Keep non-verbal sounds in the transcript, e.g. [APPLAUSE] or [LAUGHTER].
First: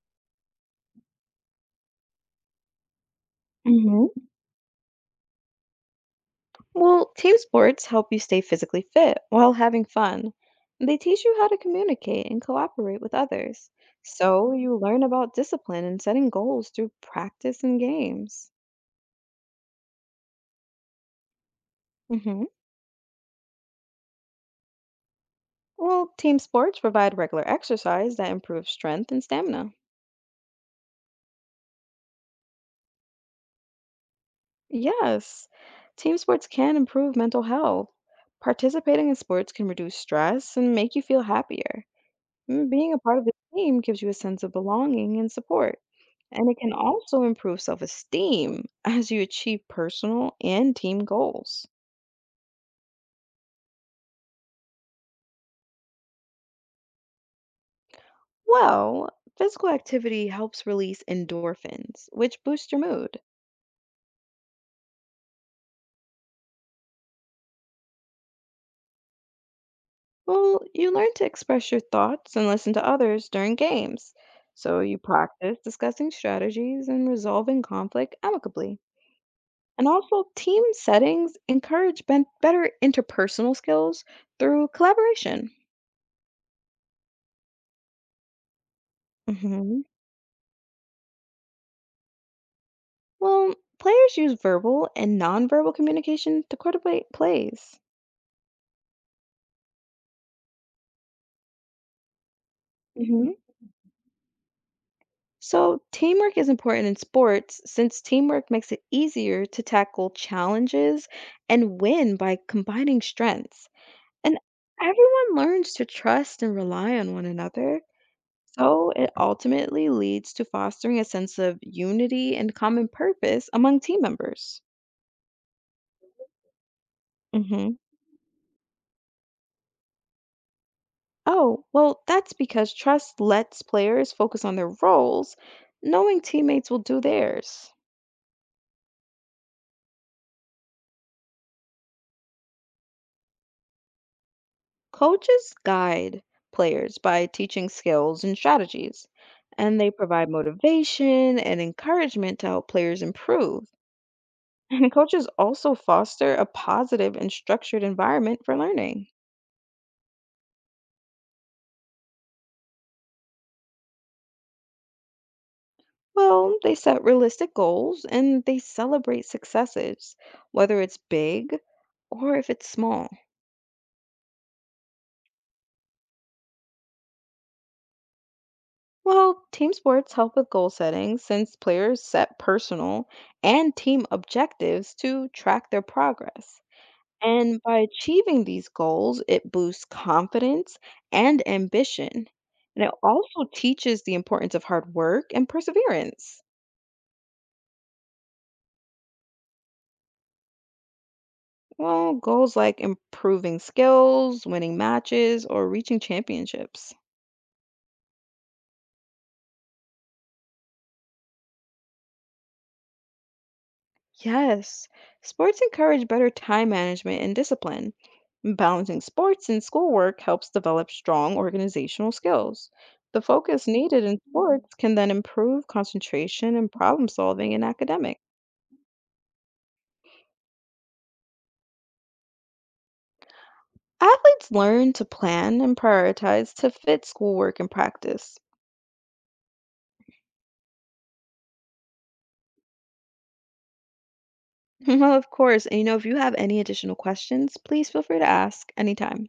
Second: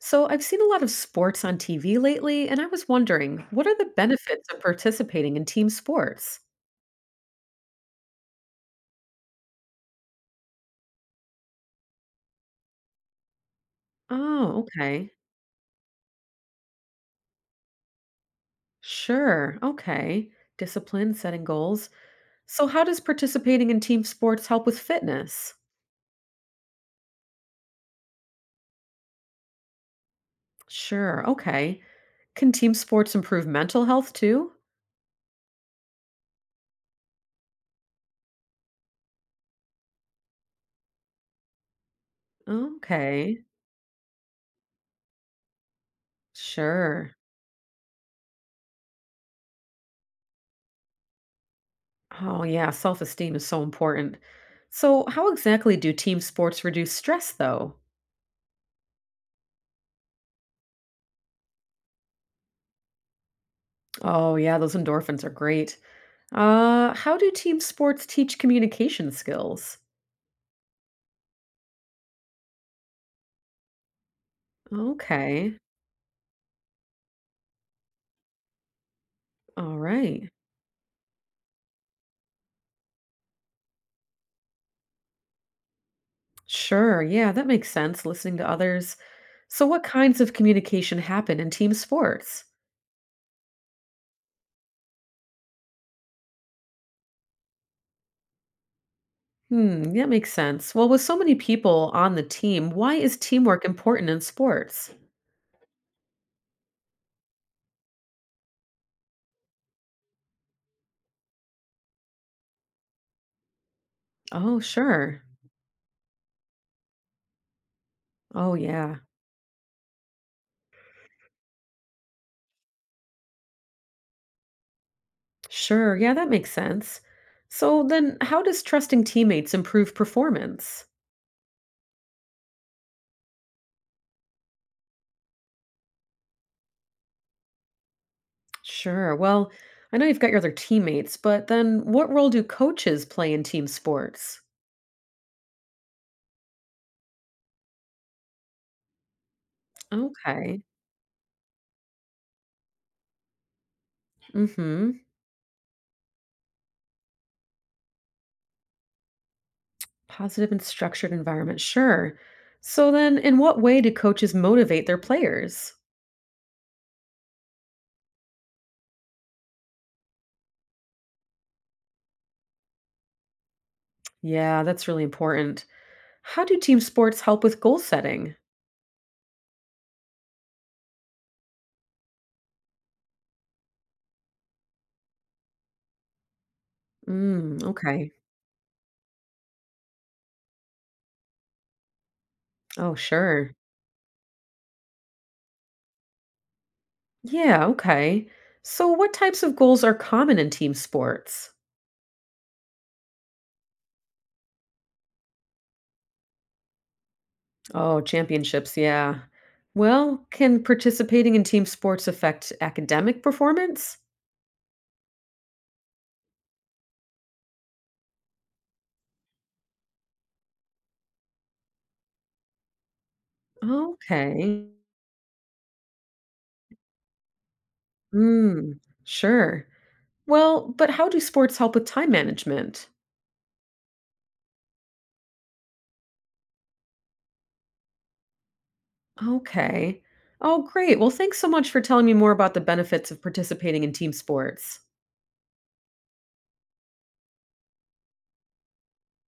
So, I've seen a lot of sports on TV lately, and I was wondering, what are the hmm benefits of participating in team sports? Well, team sports help you stay physically fit while having fun. They teach you how to communicate and cooperate with others. So Oh, you learn okay. about discipline and setting goals through practice and games. Sure. Okay. Discipline, setting goals. hmm So, how does participating in team sports help with fitness? Well, team sports provide regular exercise that improves strength and stamina. Sure. Okay. Can team sports improve mental health too? Yes, team sports can improve mental health. Participating in sports can reduce stress and make you feel happier. Being a part of the Okay. team gives you a sense of belonging and support, and it can Sure. also improve self esteem [LAUGHS] as you achieve personal and team goals. Oh, yeah. Self esteem is so important. So, how exactly do team sports reduce stress, though? Well, physical activity helps release endorphins, which boost your mood. Oh, yeah. Those endorphins are great. How do team sports teach communication skills? Well, you learn to express your thoughts and listen to others during games, so you practice Okay. discussing strategies and resolving conflict amicably. All And also, right. team settings encourage better interpersonal skills through collaboration. Sure. Yeah, that makes sense. Listening to others. So, Mhm. what kinds of communication happen in team sports? Well, players use verbal and nonverbal communication to coordinate plays. Hmm, that makes sense. Well, with so many people on the team, why is hmm teamwork important in sports? So, teamwork is important in sports since teamwork makes it easier to tackle challenges and win by combining strengths. And Oh, sure. everyone learns to trust and rely on one another. Oh, So, yeah. it ultimately leads to fostering a sense of unity and common purpose among team members. Sure. Yeah, that makes sense. hmm So, then how does trusting teammates improve performance? Oh, well, that's because trust lets players focus on their roles, knowing teammates will do theirs. Sure. Well, I know you've got your other teammates, but then what role do coaches play in team sports? Coaches guide players by teaching skills and strategies, and they provide Okay. motivation and encouragement to help players improve. And Mm-hmm. coaches also foster a positive and structured environment for learning. Positive and structured environment. Sure. So then in what way do coaches motivate their players? Well, they set realistic goals and they celebrate successes, whether it's big or if it's small. Yeah, that's really important. How do team sports help with goal setting? Well, team sports help with goal setting since players set personal and team objectives to track their progress. Mm, And by okay. achieving these goals, it boosts confidence and ambition. And it Oh, also sure. teaches the importance of hard work and perseverance. Yeah, okay. So what types of goals are common in team sports? Well, goals like improving skills, winning matches, or reaching championships. Oh, championships, yeah. Well, can participating in team sports affect academic performance? Yes, sports encourage better time management and discipline. Balancing sports and schoolwork helps develop strong organizational skills. The focus needed in Okay. sports can then improve concentration and problem solving in academics. Mm, sure. Well, but how do sports help with time management? Athletes learn to plan and prioritize to fit schoolwork and practice. Okay. Oh, great. Well, thanks so much for telling me more about the benefits of participating in team [LAUGHS] sports. Well, of course, and if you have any additional questions, please feel free to ask anytime.